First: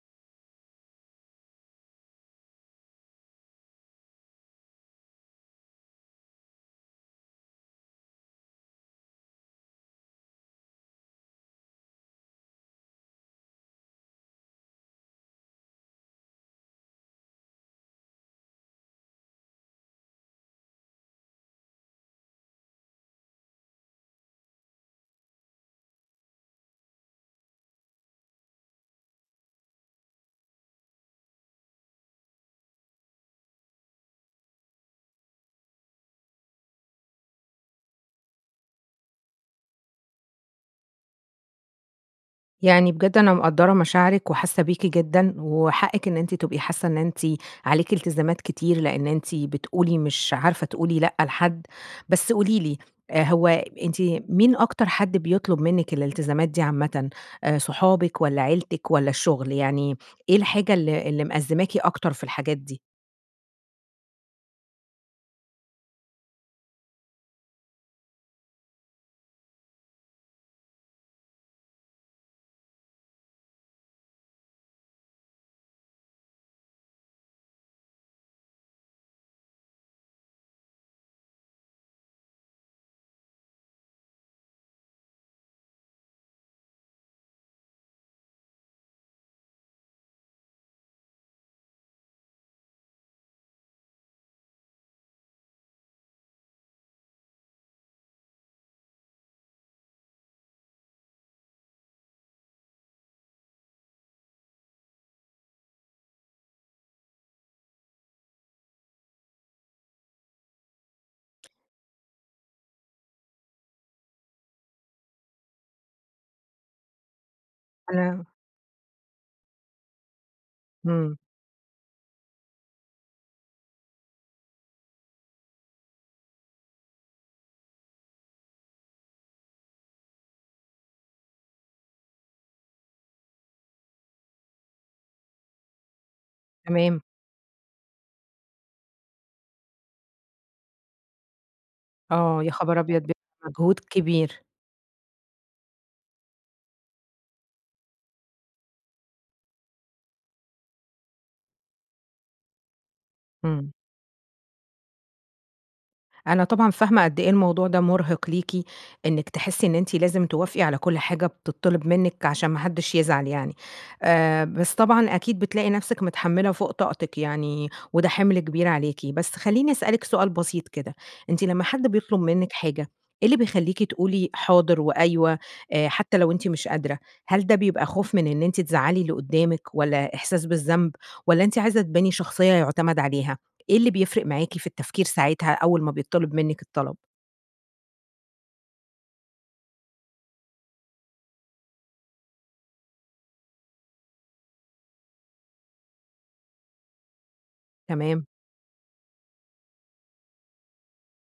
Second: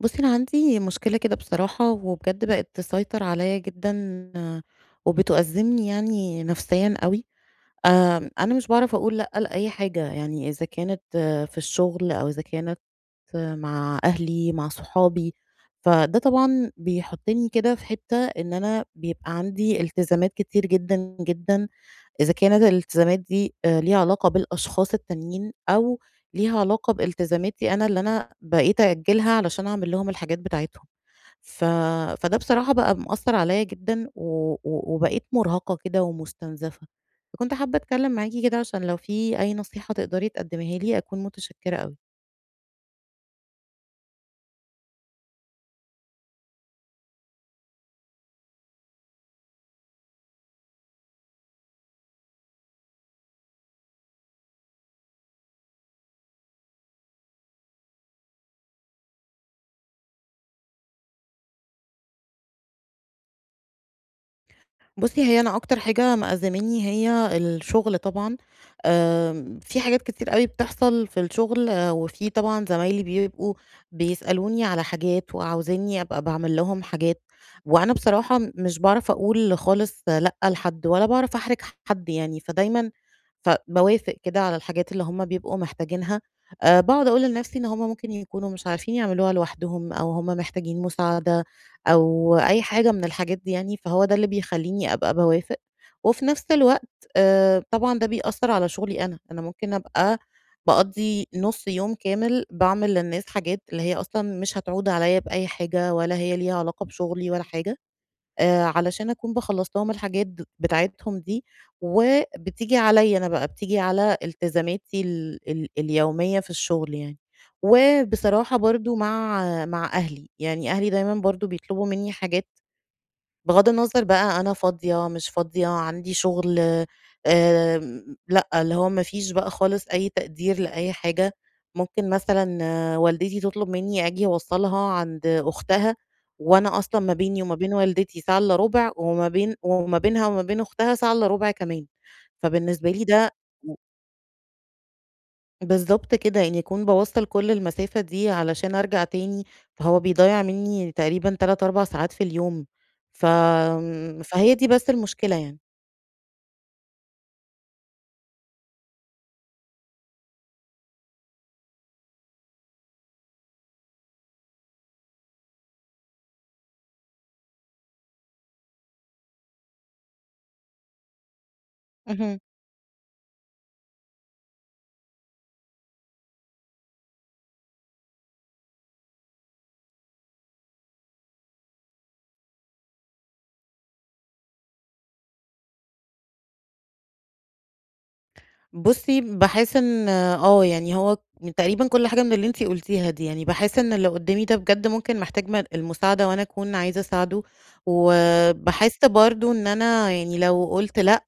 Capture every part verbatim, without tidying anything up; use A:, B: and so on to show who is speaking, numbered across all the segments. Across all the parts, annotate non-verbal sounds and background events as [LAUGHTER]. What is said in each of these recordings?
A: بُصّي، أنا عندي مشكلة كده بصراحة، وبجد بقِت تسيطر عليَّا جدًا وبتأزِّمني يعني نفسيًا أوي. آآ، أنا مش باعرف أقول لأ لأي حاجة، يعني إذا كانت في الشغل، أو إذا كانت مع أهلي، مع صحابي. فده طبعًا بيحطني كده في حتّة إن أنا بيبقى عندي التزامات كتير جدًا، جدًا، إذا كانت الالتزامات دي ليها علاقة بالأشخاص التانيين، أو ليها علاقة بالتزاماتي أنا اللي أنا بقيت أأجلها علشان أعمل لهم الحاجات بتاعتهم. ف فده بصراحة بقى مأثر عليَّا جدًا، و و وبقيت مرهقة كده ومستنزفة. فكنت حابة أتكلم معاكِ كده، عشان لو في أي نصيحة تقدّري تقدّميها لي، أكون متشكرة أوي.
B: يعني بجد أنا مقدّرة مشاعرِك وحاسة بيكِ جدًا، وحقِك إن أنتِ تبقي حاسة إن أنتِ عليكِ إلتزامات كتير، لأن أنتِ بتقولي مش عارفة تقولي لأ لحد، بس قولي لي هو أنتِ مين أكتر حد بيطُلب منِك الإلتزامات دي عامةً صُحابك والّا عيلتِك والّا الشغل؟ يعني إيه الحاجة ال ال مأزماكِ أكتر في الحاجات دي؟
A: بُصي هي أنا أكتر حاجة مأزّماني هي الشغل طبعًا، آآ في حاجات كتير أوي بتحصل في الشغل، وفي طبعًا زمايلي بيبقوا بيسألوني على حاجات، وعاوزينّي أبقى باعمل لهم حاجات، وأنا بصراحة مش باعرف أقول خالص لأ لحد، ولا باعرف أحرج حد يعني، فدايمًا ف باوافق كده على الحاجات اللي هُم بيبقوا محتاجينها. آآ باقعد أقول لنفسي إن هُم ممكن يكونوا مش عارفين يعملوها لوحدهم، أو هُم محتاجين مساعدة، أو أي حاجة من الحاجات دي يعني، فهو ده اللي بيخليني أبقى باوافق، وفي نفس الوقت آآ طبعًا ده بيأثر على شغلي أنا، أنا ممكن أبقى باقضي نص يوم كامل باعمل للناس حاجات اللي هي أصلًا مش هتعود عليّا بأي حاجة، ولا هي ليها علاقة بشغلي ولا حاجة. آآ علشان أكون باخلص لهم الحاجات بتاعتهم دي، وبتيجي عليّا أنا بقى بتيجي على التزاماتي ال ال اليومية في الشغل يعني.
B: [UNINTELLIGIBLE]
A: وبصراحة برضه مع مع أهلي؛ يعني أهلي دايمًا
B: إمم.
A: برضه بيطلبوا مني حاجات بغض النظر بقى أنا فاضية مش فاضية عندي شغل آآ لأ، اللي هو ما فيش بقى خالص أي تقدير لأي حاجة ممكن مثلًا والدتي تطلب مني آجي أوصلها عند أختها، وأنا
B: تمام.
A: أصلًا ما بيني وما بين والدتي ساعة إلا ربع، وما بين وما بينها وما بين أختها ساعة إلا ربع كمان،
B: آه يا خبر
A: فبالنسبة لي
B: أبيض! [UNINTELLIGIBLE]
A: ده و
B: مجهود كبير.
A: بالضبط كده إنّي أكون باوَّصل كل المسافة دي علشان أرجع تاني، فهو بيضيَّع مني تقريبًا تلات أربع ساعات في اليوم،
B: إمم.
A: فآمم، فهي دي بس المشكلة يعني.
B: أنا طبعًا فاهمة قد إيه الموضوع ده مرهِق ليكِ، إنِّك تحسّي إن أنتِ لازم توافقي على كل حاجة بتطّلِب منِّك؛ عشان ما حدّش يزعل يعني. آآ بس طبعًا أكيد بتلاقي نفسِك متحمّلة فوق طاقتِك يعني، وده حِمل كبير عليكِ. بس خلّيني أسألِك سؤال بسيط كده أنتِ لمّا حد بيطلب
A: اهم.
B: منِّك حاجة، إيه اللي بيخليكِ تقولي حاضر وأيوه، آآ حتى لو أنتِ مش قادرة؟ هل ده بيبقى خوف من إن أنتِ تزَعّلي اللي قدّامِك؟ والَّا إحساس بالذنب؟ والَّا أنتِ عايزة تباني شخصية يعتمد عليها؟ إيه اللي بيفرق معاكِ في التفكير ساعتها أول ما بيتطلب منِّك الطلب؟
A: بُصي باحس إن آه يعني هو من تقريبًا كل حاجة من اللي أنتِ قلتيها دي يعني، باحس إن اللي قدامي ده بجد ممكن محتاج م المساعدة، وأنا أكون عايزة أساعده،
B: تمام.
A: وباحس برضه إن أنا يعني لو قلت لأ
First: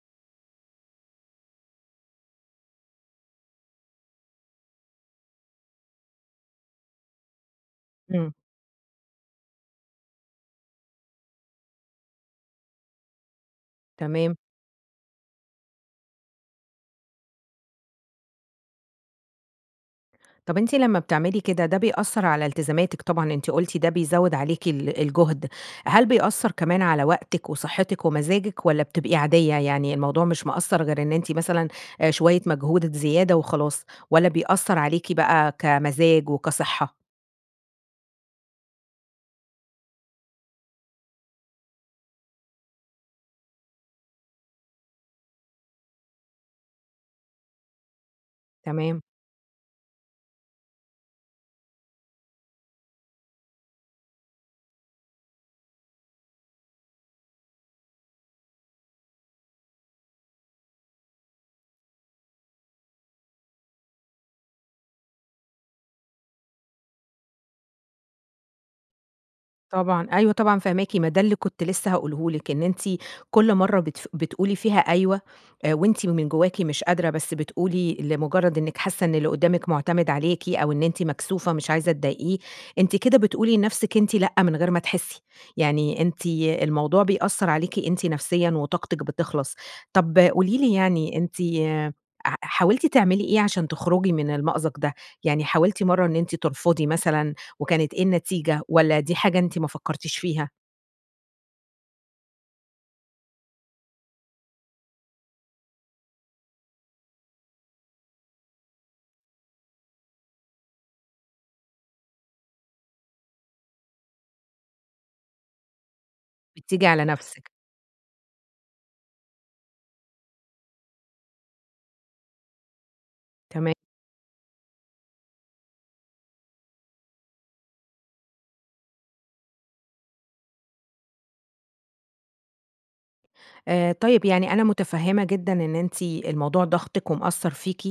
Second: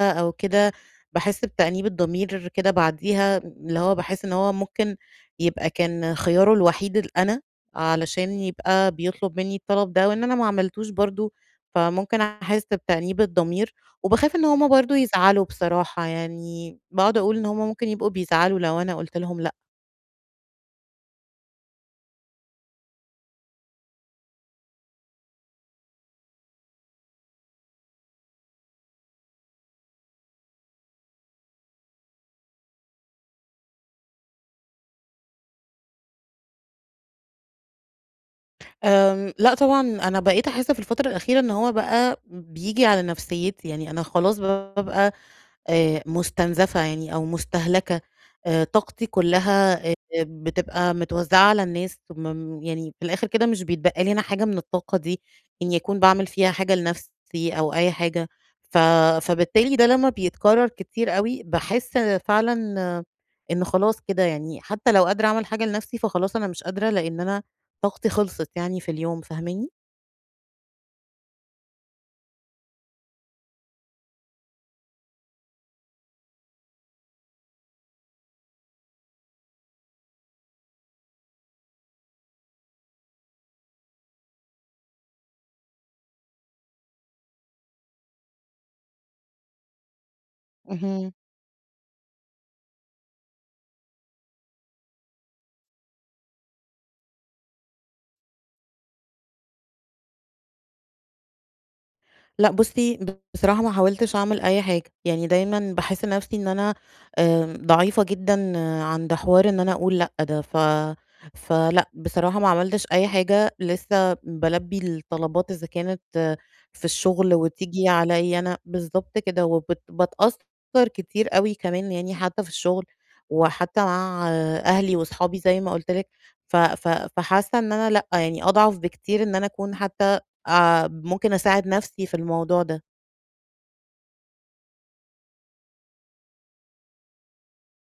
A: أو كده، باحس بتأنيب الضمير كده بعديها، اللي هو باحس إن هو ممكن يبقى كان خياره الوحيد ال أنا علشان
B: إمم.
A: يبقى بيطلب مني الطلب ده، وإن أنا ما عملتوش برضه، فممكن أحس بتأنيب الضمير، وباخاف
B: تمام.
A: إن هُم برضه يزعلوا بصراحة يعني، باقعد أقول إن هُم ممكن يبقوا بيزعلوا لو أنا قلت لهم لأ.
B: طب أنتِ لما بتعملي كده ده بيأثر على التزاماتِك طبعًا أنتِ قلتِ ده بيزود عليكِ ال الجهد، هل بيأثر كمان على وقتِك وصحتِك ومزاجِك، والّا بتبقي عادية؟ يعني الموضوع مش مأثر غير إن أنتِ مثلًا آآ شوية مجهود زيادة وخلاص، والّا بيأثر عليكِ بقى كمزاج وكصحة؟
A: آمم لأ طبعًا أنا بقيت أحس في الفترة الأخيرة إن هو بقى بييجي على نفسيّتي يعني أنا خلاص بابقى آآ مستنزفة يعني أو مستهلكة، آآ
B: تمام.
A: طاقتي كلها آآ بتبقى متوزعة على الناس. ثم م يعني في الآخر كده مش بيتبقى لي أنا حاجة من الطاقة دي إني أكون باعمل فيها حاجة لنَفسي أو أي حاجة، ف فبالتالي ده لما بيتكرر كتير أوي، باحس فعلًا إن خلاص كده يعني. حتى لو قادرة أعمل حاجة لنفسي فخلاص أنا مش قادرة لأن أنا طاقتي خلصت يعني في اليوم. فاهماني؟
B: طبعًا أيوه طبعًا فاهماكِ، ما ده اللي كنت لسه هاقوله لِك إن أنتِ كل مرة بتف بتقولي فيها أيوه آآ وأنتِ من جواكِ مش قادرة بس بتقولي لمجرد إنِك حاسة إن اللي قدامِك معتمد عليكِ أو إن أنتِ مكسوفة مش عايزة تضايقيه أنتِ كده بتقولي لنفسِك أنتِ لأ من غير ما تحسي. يعني أنتِ الموضوع بيأثر عليكِ أنتِ نفسيًا وطاقتِك بتخلص. طب قولي لي
A: اهم.
B: يعني أنتِ ح حاولتِ تعملي إيه عشان تخرجي من المأزق ده يعني حاولتِ مرة إن أنتِ ترفضي مثلًا وكانت إيه النتيجة، والّا دي حاجة أنتِ ما فكرتيش فيها؟
A: لأ بُصي، بصراحة ما حاولتش أعمل أي حاجة. يعني دايمًا باحس نفسي إن أنا آآ ضعيفة جدًا عند حوار إن أنا أقول لأ ده، ف فلأ بصراحة ما عملتش أي حاجة لسّه بَالبِّي الطلبات إذا كانت في
B: بتيجي على
A: الشغل
B: نفسِك.
A: وتيجي عليَّ أنا، بالضبط كده، وبت باتأثر كتير أوي كمان يعني حتى في الشغل،
B: تمام.
A: وحتى مع أهلي وأصحابي زي ما قُلْت لِك ف ف فحاسة إن أنا لأ، يعني أضعف بكتير إن أنا أكون حتى آآ ممكن أساعد نفسي في الموضوع ده.
B: آآ طيب يعني أنا متفهمة جدًا إن أنتِ الموضوع ضاغطِك ومأثّر فيكِ.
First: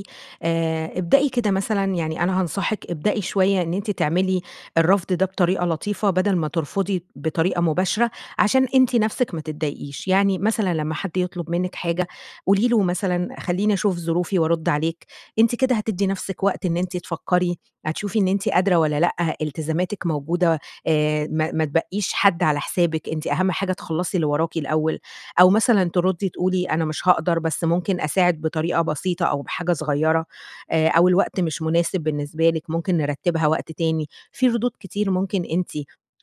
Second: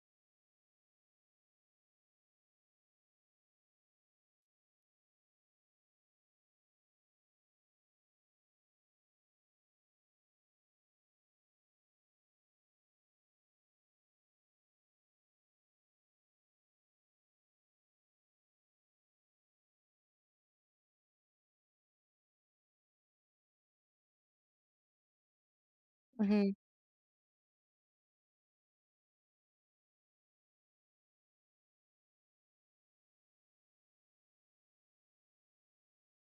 B: آآ ابدئي كده مثلًا يعني أنا هانصحِك ابدئي شوية إن أنتِ تعملي الرفض ده بطريقة لطيفة، بَدَل ما ترفضي بطريقة مباشرة، عشان أنتِ نفسِك ما تضايقيش. يعني مثلًا لمّا حد يطلب منِّك حاجة قولي له مثلًا خلّيني أشوف ظروفي وأرد عليك، أنتِ كده هتّدي نفسِك وقت إن أنتِ تفكري، هتشوفي إن أنتِ قادرة والَّا لأ، إلتزاماتِك موجودة آآ ما ما تبَقِّيش حد على حسابِك، أنتِ أهم حاجة تخلّصي اللي وراكِ الأول. أو مثلًا تردي
A: اهم.
B: تقولي أنا مش هاقدر بس ممكن أساعد بطريقة بسيطة أو بحاجة صغيرة. آآ أو الوقت مش مناسب بالنسبة لِك ممكن نرتِّبها وقت تاني. في ردود كتير ممكن أنتِ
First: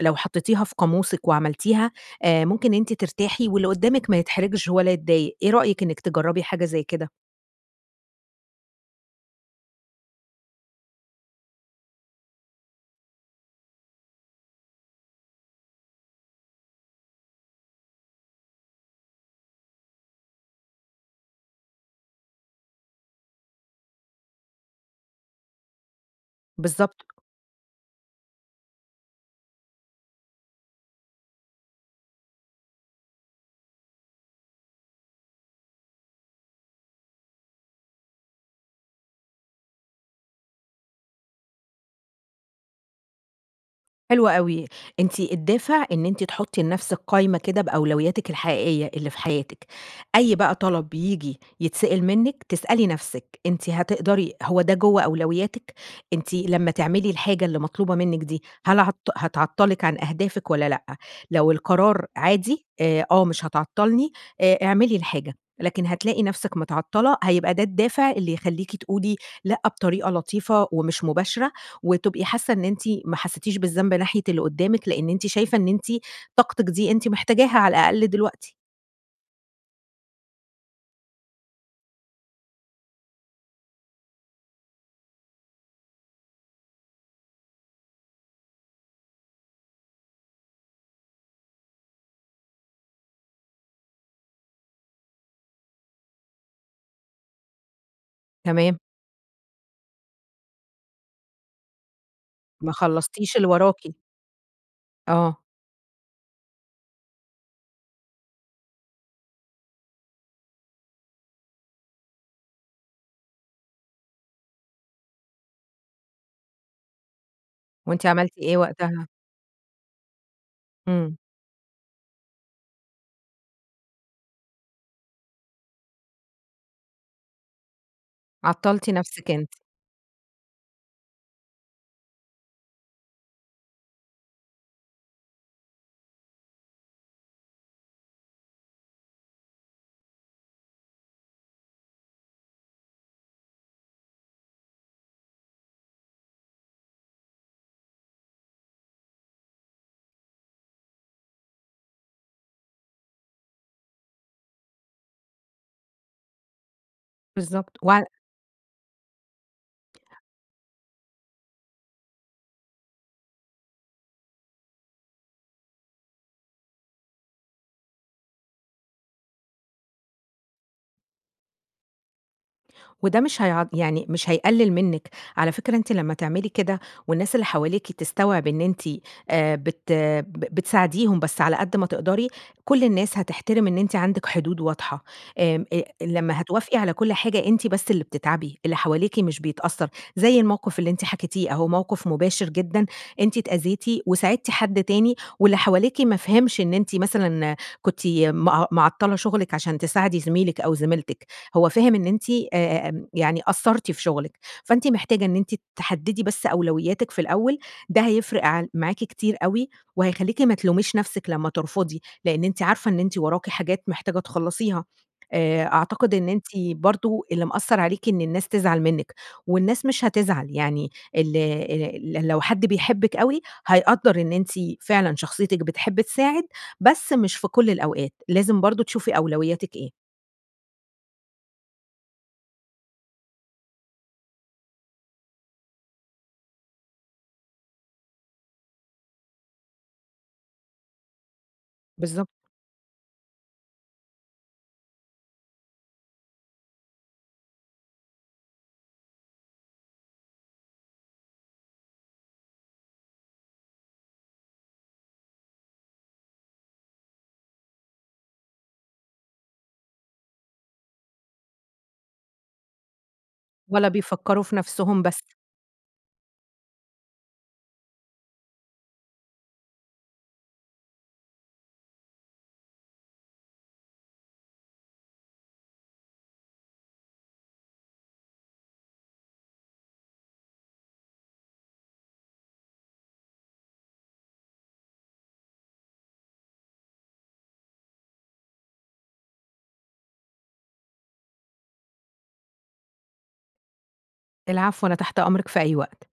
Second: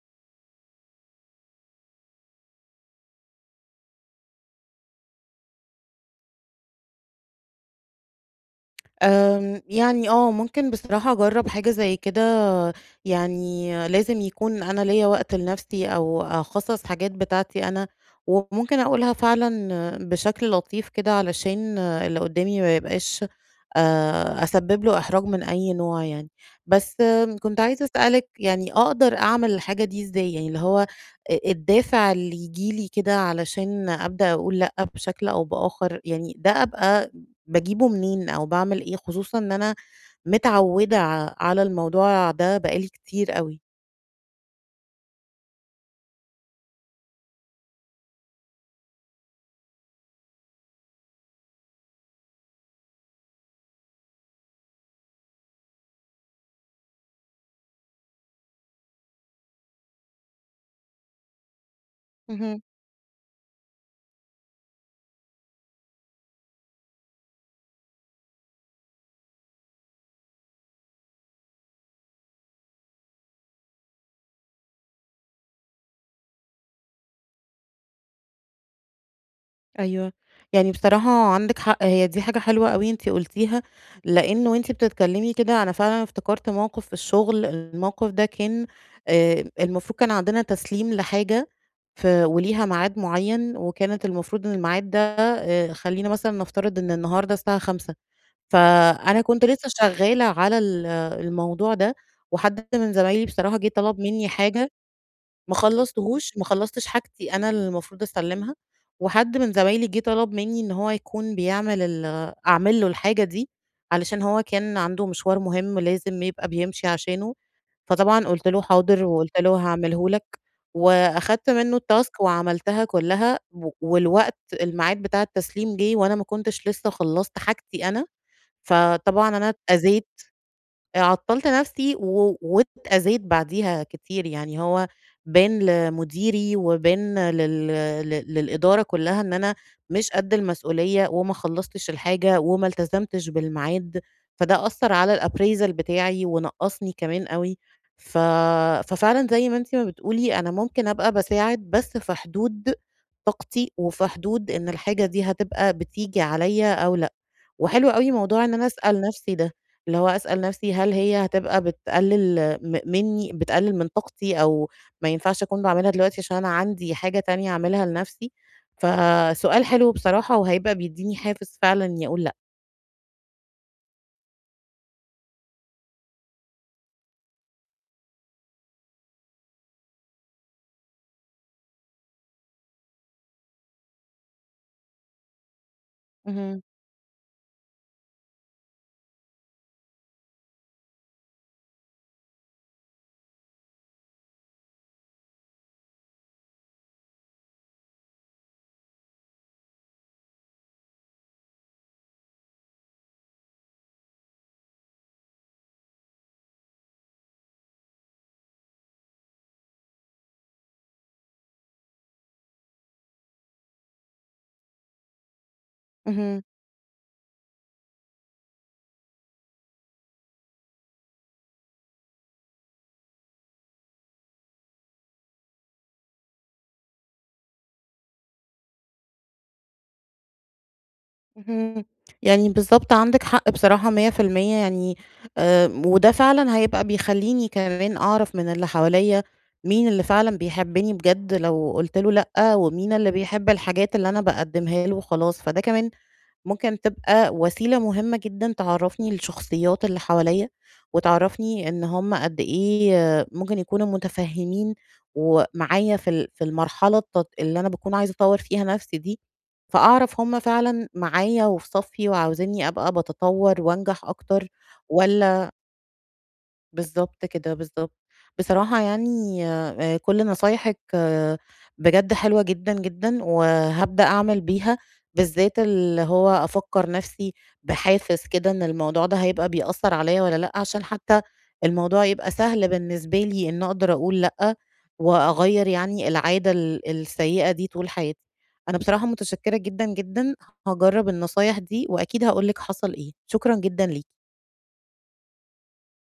B: لو حَطِّيتيها في قاموسِك وعملتيها، آآ ممكن أنتِ ترتاحي واللي قدّامِك ما يتحرجش ولا يتضايق إيه رأيِك إنك تجربي حاجة زي كده؟
A: امم، يعني آه ممكن بصراحة أجرَّب حاجة زي كده، يعني لازم يكون أنا ليَّا وقت لنفسي أو أخصَّص حاجات بتاعتي أنا، وممكن أقولها فعلًا بشكل لطيف كده، علشان اللي قدامي ما يبقاش، آآ أسبب له إحراج من أي نوع يعني. بس
B: بالضبط.
A: كنت عايزة أسألِك يعني، أقدر أعمل الحاجة دي إزاي؟ يعني اللي هو أ الدافع اللي يجيلي كده علشان أبدأ أقول لأ بشكل أو بآخر، يعني ده أبقى باجيبه منين، أو باعمل إيه؟ خصوصًا إن أنا متعودة ع على الموضوع ده بقى لي كتير أوي.
B: حلو أوي، أنتِ الدافع إن أنتِ تحطي لنفسِك قايمة كده بأولوياتِك الحقيقية اللي في حياتِك. أي بقى طلب ييجي يتسأِل منِّك، تسألي نفسِك أنتِ هتقدري، هو ده جوّه أولوياتِك، أنتِ لمَّا تعملي الحاجة اللي مطلوبة منِّك دي هل هت هتعطَّلِك عن أهدافِك والّا لأ؟ لو القرار
A: اهم.
B: عادي، آآ، آه مش هتعطَّلني آآ اعملي الحاجة، لكن هتلاقي نفسِك متعطَّلة هيبقى ده الدافع اللي يخليكِ تقولي لأ بطريقة لطيفة ومش مباشرة، وتبقي حاسة إن أنتِ ما حسيتيش بالذنب ناحية اللي قدامِك، لأن أنتِ شايفة إن أنتِ طاقتِك دي أنتِ محتاجاها على الأقل دلوقتي.
A: أيوه. يعني بصراحة عندِك حق. هي دي حاجة حلوة أوي أنتِ قلتيها، لأنّ وأنتِ بتتكلّمي كده، أنا فعلًا افتكرت موقف في الشغل. الموقف ده كان آآ، المفروض كان عندنا تسليم لحاجة ف وليها ميعاد مُعيّن، وكانت المفروض إن الميعاد ده آآ خلّينا مثلًا نفترض إن النهارده الساعة خمسة،
B: تمام.
A: فأنا كنت لسّه شغّالة على ال الموضوع ده، وحد
B: ما
A: من زمايلي
B: خلصتيش اللي
A: بصراحة جه
B: وراكِ.
A: طلب مِنّي حاجة.
B: آه.
A: ما خلصتهوش ما خلصتش حاجتي أنا المفروض أسلمها، وحد من زمايلي جه طلب مِنّي إن هو يكون بيعمل ال أعمل له الحاجة دي علشان هو كان عنده مشوار مهم لازم يبقى بيمشي عشانه،
B: وأنتِ
A: فطبعًا
B: عملتِ
A: قلت
B: إيه
A: له حاضر،
B: وقتها؟
A: وقلت له هاعمله لك،
B: امم.
A: وأخدت منّه التاسك وعملتها كلّها و والوقت الميعاد بتاع التسليم جه وأنا ما كنتش لسّه خلصت حاجتي أنا
B: عطَّلتِ نفسِك
A: فطبعًا
B: أنتِ.
A: أنا أتأذيت. آآ عطّلت نفسي و وأتأذيت بعديها كتير يعني هو بان لمديري وبان لل ل للإدارة كلّها إن أنا مش قد المسؤوليّة، وما خلصتش الحاجة، وما التزمتش بالميعاد، فده أثر على الappraisal بتاعي، ونقصني كمان أوي. ف ففعلًا زي ما أنتِ ما بتقولي أنا ممكن أبقى باساعد بس في حدود طاقتي، وفي حدود إن الحاجة دي هتبقى بتيجي عليَّ أو لأ،
B: بالضبط
A: وحلو
B: وع
A: أوي موضوع إن أنا أسأل نفسي ده، اللي هو أسأل نفسي هل هي هتبقى بتقلل م مِنّي، بتقلل من طاقتي، أو ما ينفعش أكون باعملها دلوقتي عشان أنا عندي حاجة تانية أعملها لنفسي، فسؤال حلو بصراحة وهيبقى بيديني حافز فعلًا إنّي أقول لأ.
B: وده مش هيع يعني مش هيقلِّل منِّك، على فكرة أنتِ لمّا تعملي كده، والناس اللي حواليكِ تستوعب إن أنتِ آآ، بت ب بتساعديهم بس على قد ما تقدري، كُلّ الناس هتحترم إن أنتِ عندِك حدود واضحة آآ آآ، لمّا
A: اهم.
B: هتوافقي على كُلّ حاجة أنتِ بس اللي بتتعبي، اللي حواليكِ مش بيتأثّر، زي الموقف اللي أنتِ حكيتيه أهو، موقف مباشر جدًا، أنتِ اتأذيتِ، وساعدتِ حد تاني واللي حواليكِ ما فهمش إن أنتِ مثلًا كنتِ م معطّلة شغلِك علشان تساعدي زميلِك أو زميلتِك، هو فاهم إن أنتِ آآ، يعني قصّرتِ في شغلِك، فأنتِ محتاجة إن أنتِ تحدِّدي بس أولوياتِك في الأول، ده هيفرق عل معاكِ كتير أوي، وهيخليكِ ما تلوميش نفسِك لمّا ترفضي، لأن أنتِ عارفة إن أنتِ وراكِ حاجات محتاجة تخلصيها، آآ، أعتقد إن
A: اهم.
B: أنتِ برضه اللي مأثّر عليكِ إن الناس تزعل منِّك، والناس مش هتزعل، يعني ال آآ، لو حد بيحبّك أوي، هيقدّر إن أنتِ فعلًا شخصيتِك بتحب تساعد، بس مش في كُلّ الأوقات، لازم برضه تشوفي أولوياتِك إيه.
A: اهم، يعني بالضبط عندِك حق بصراحة مِيَّة في المِيَّة يعني آآ، وده فعلًا هيبقى بيخليني كمان أعرف من اللي حواليّا مين اللي فعلًا بيحبني بجد لو قُلت له
B: بالضبط.
A: لأ، ومين اللي بيحب الحاجات اللي أنا باقدّمها له وخلاص، فده كمان ممكن تبقى وسيلة مهمة جدًا تعرّفني الشخصيات اللي حواليّا، وتعرّفني إن هم قد إيه ممكن يكونوا متفهّمين ومعايا في ال في المرحلة الت اللي أنا باكون عايزة أطوَّر فيها نفسي دي، فأعرف هم فعلًا معايا وفي صفّي وعاوزينّي أبقى باتطوَّر
B: ولا
A: وأنجح
B: بيفكّروا
A: أكتر
B: في نفسهم بس.
A: والَّا بالضبط كده، بالضبط. بصراحة يعني آآ كُلّ نصايحِك بجد حلوة جدًا، جدًا، وهابدأ أعمل بيها، بالذات اللي هو أفكّر نفسي بحافز كده إن الموضوع ده هيبقى بيأثّر عليَّ والَّا لأ، عشان حتى الموضوع يبقى سهل بالنسبة لي، إن أقدر أقول لأ وأغيّر يعني العادة ال السيئة دي طول حياتي. أنا بصراحة متشكرة جدًا، جدًا. هاجرَّب النصايح دي، وأكيد هاقول لِك حصل إيه، شكرًا جدًا ليكِ.
B: العفو، أنا تحت أمرِك في أي وقت.